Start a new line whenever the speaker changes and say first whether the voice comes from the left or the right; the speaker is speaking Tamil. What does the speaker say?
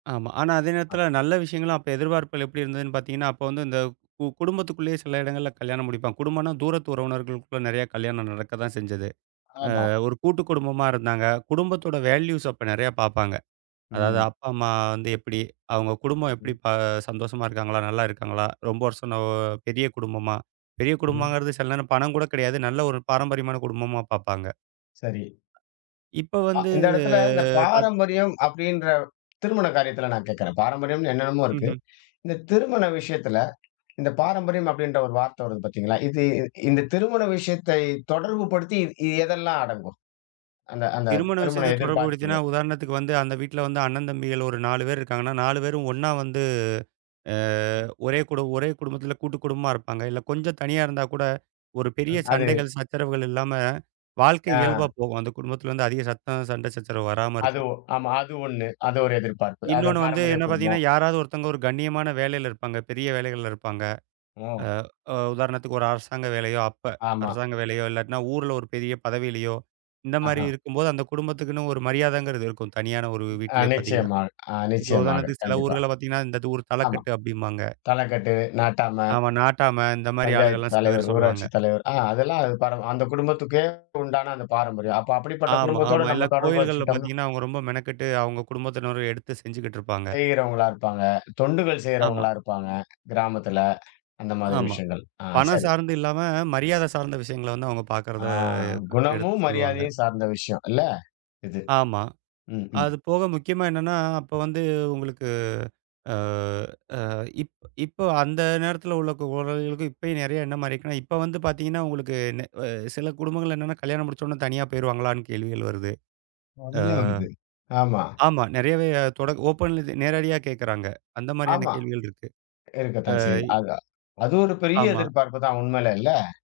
right: ஆமா. ஆனா, அதே
left: ஆ.
right: நேரத்துல நல்ல விஷயங்கள், அப்ப எதிர்பார்ப்புகள் எப்படி இருந்ததுன்னு பார்த்தீங்கன்னா, அப்ப வந்து இந்த கு குடும்பத்துக்குள்ளேயே, சில இடங்கள்ல கல்யாணம் முடிப்பாங்க. குடும்பம்ன்னா, தூரத்து உறவினர்களுக்குள்ள நெறைய கல்யாணம் நடக்கத்தான் செஞ்சது. அ,
left: ஆமா.
right: ஒரு கூட்டுக்குடும்பமா இருந்தாங்க. குடும்பத்தோட வேல்யூஸ் அப்போ நெறைய பாப்பாங்க. அதாவது
left: ம்.
right: அப்பா, அம்மா வந்து எப்பிடி? அவுங்க குடும்பம் எப்படி
left: ம்.
right: ப ஆ, சந்தோஷமா இருக்காங்களா? நல்லா இருக்காங்களா? ரொம்ப வருஷம் ஒ பெரிய குடும்பமா? பெரிய
left: [unintelligible]
right: குடும்பங்கிறது சில நேரம் பணம் கூட கிடையாது. நல்ல ஒரு பாரம்பரியமான குடும்பமா பார்ப்பாங்க.
left: சரி.
right: இப்ப
left: அ,
right: வந்து,
left: இந்த இடத்துல இந்த
right: பாத்
left: பாரம்பரியம் அப்பிடின்ற திருமண காரியத்துல நான் கேக்குறேன். பாரம்பரியம்ன்னு என்னென்னமோ இருக்கு.
right: ம்ஹ்ம்.
left: இந்த திருமண விஷயத்துல, இந்த பாரம்பரியம் அப்பிடின்ற ஒரு வார்த்தை வருது பாத்தீங்களா? இது இந்த திருமண விஷயத்தைத் தொடர்புபடுத்தி, இ இது எதெல்லாம் அடங்கும்? அந்த அந்த
right: திருமண
left: திருமண
right: விஷயத்துல தொடர்பு படுத்தினா,
left: எதிர்பார்ப்புகள.
right: உதாரணத்துக்கு வந்து, அந்த வீட்ல வந்து, அண்ணன், தம்பிகள் ஒரு 4 பேர் இருக்காங்கன்னா, 4 பேரும் ஒன்னா வந்து ஆ, ஒரே குடு ஒரே குடும்பத்துல கூட்டுக்குடும்பமா இருப்பாங்க. இல்ல கொஞ்சம் தனியா இருந்தாக்கூட ஒரு பெரிய
left: ம், அது.
right: சண்டைகள், சச்சரவுகள் இல்லாம வாழ்க்கை இயல்பா
left: ஆ.
right: போகும். அந்தக் குடும்பத்துல வந்து அதிக சத்தம், சண்டை சச்சரவு வராம
left: அது
right: இருக்கும்.
left: ஒ ஆமா. அது ஒண்ணு. அது ஒரு எதிர்பார்ப்பு. அத
right: இன்னொன்னு வந்து
left: பாரம்பரிய
right: என்ன பார்த்தீங்கன்னா,
left: குடும்போம்.
right: யாராவது ஒருத்தங்க ஒரு கண்ணியமான வேலையில இருப்பாங்க. பெரிய வேலைகள்ல இருப்பாங்க. அ,
left: ஓ!
right: அ, உதாரணத்துக்கு ஒரு அரசாங்க வேலையோ! அப்ப,
left: ஆமா.
right: அரசாங்க வேலையோ! இல்லாட்டின்னா ஊர்ல ஒரு பெரிய பதவியிலயோ! இந்தமாரி
left: ஆஹா!
right: இருக்கும்போது அந்தக் குடும்பத்துக்குன்னு ஒரு மரியாதைங்கிறது இருக்கும். தனியான ஒரு
left: அ,
right: வீட்லே பாத்தீங்கன்னா.
left: நிச்சியமா, ஆ,
right: இப்ப
left: நிச்சியமாக.
right: உதாரணத்துக்கு சில
left: கண்டிப்பா.
right: ஊர்கள பாத்தீங்கன்னா, "இந்த ஊர்
left: ஆமா.
right: தலக்கட்டு" அப்பிடிம்பாங்க
left: தலைக்கட்டு, நாட்டாம
right: அவன் நாட்டாம, இந்த மாரி ஆளுக
left: பஞ்சாயத்து
right: எல்லாம் சில
left: தலைவர்,
right: பேர் சொல்லுவாங்க.
left: ஊராட்சி தலைவர். அ, அதெல்லாம் அந்த பார அந்த குடும்பத்துக்கே உண்டான அந்த பாரம்பரியம். அப்ப அப்படிப்பட்ட
right: ஆமா,
left: குடும்பத்தோட
right: ஆமா. எல்லா
left: நம்ம தொடர்பு
right: கோயில்கள்ல
left: வெச்சுகிட்டோம்ன்னா.
right: பாத்தீங்கன்னா, அவுங்க ரொம்ப மெனக்கெட்டு அவுங்க குடும்பத்தினரே எடுத்து செஞ்சுகிட்டு இருப்பாங்க.
left: செய்யிறவங்களா இருப்பாங்க. தொண்டுகள்
right: ஆமா.
left: செய்றவங்களா இருப்பாங்க, கிராமத்துல. அந்த மாரி
right: ஆமா.
left: விஷயங்கள். ஆ,
right: பணம்
left: சரி.
right: சார்ந்து இல்லாம, மரியாத சார்ந்த விஷயங்கள வந்து அவுங்க பாக்கிறத
left: ஆ,
right: எடுத் எடுத்து
left: குணமும்,
right: சொல்லுவாங்க.
left: மரியாதையும் சார்ந்த விஷயம் இல்ல. இது.
right: ஆமா.
left: ம், ம்.
right: அதுபோக, முக்கியமா என்னன்னா, அப்ப வந்து உங்களுக்கு அ, அ, இப் இப்ப அந்த நேரத்துல உள்ள குழந்தைகளுக்கும் இப்பயும் நெறைய என்ன மாரி இருக்குன்னா, இப்ப வந்து பாத்தீங்கன்னா, உங்களுக்கு நே அ சில குடும்பங்கள்ல என்னன்னா, கல்யாணம் முடிச்ச உடனே தனியா போயிருவாங்களான்னு கேள்விகள் வருது, ஆ.
left: உடனே வருது. ஆமா.
right: ஆமா. நெறையவே தொடக் ஓப்பன்ல இது நேரடியா கேக்குறாங்க. அந்த மாரியான
left: ஆமா.
right: கேள்விகள் இருக்கு.
left: இருக்கத்தான்
right: அ,
left: செய்து,
right: இ
left: அது அது ஒரு பெரிய
right: ஆமா.
left: எதிர்பார்ப்பு தான். உண்மையிலே! இல்ல.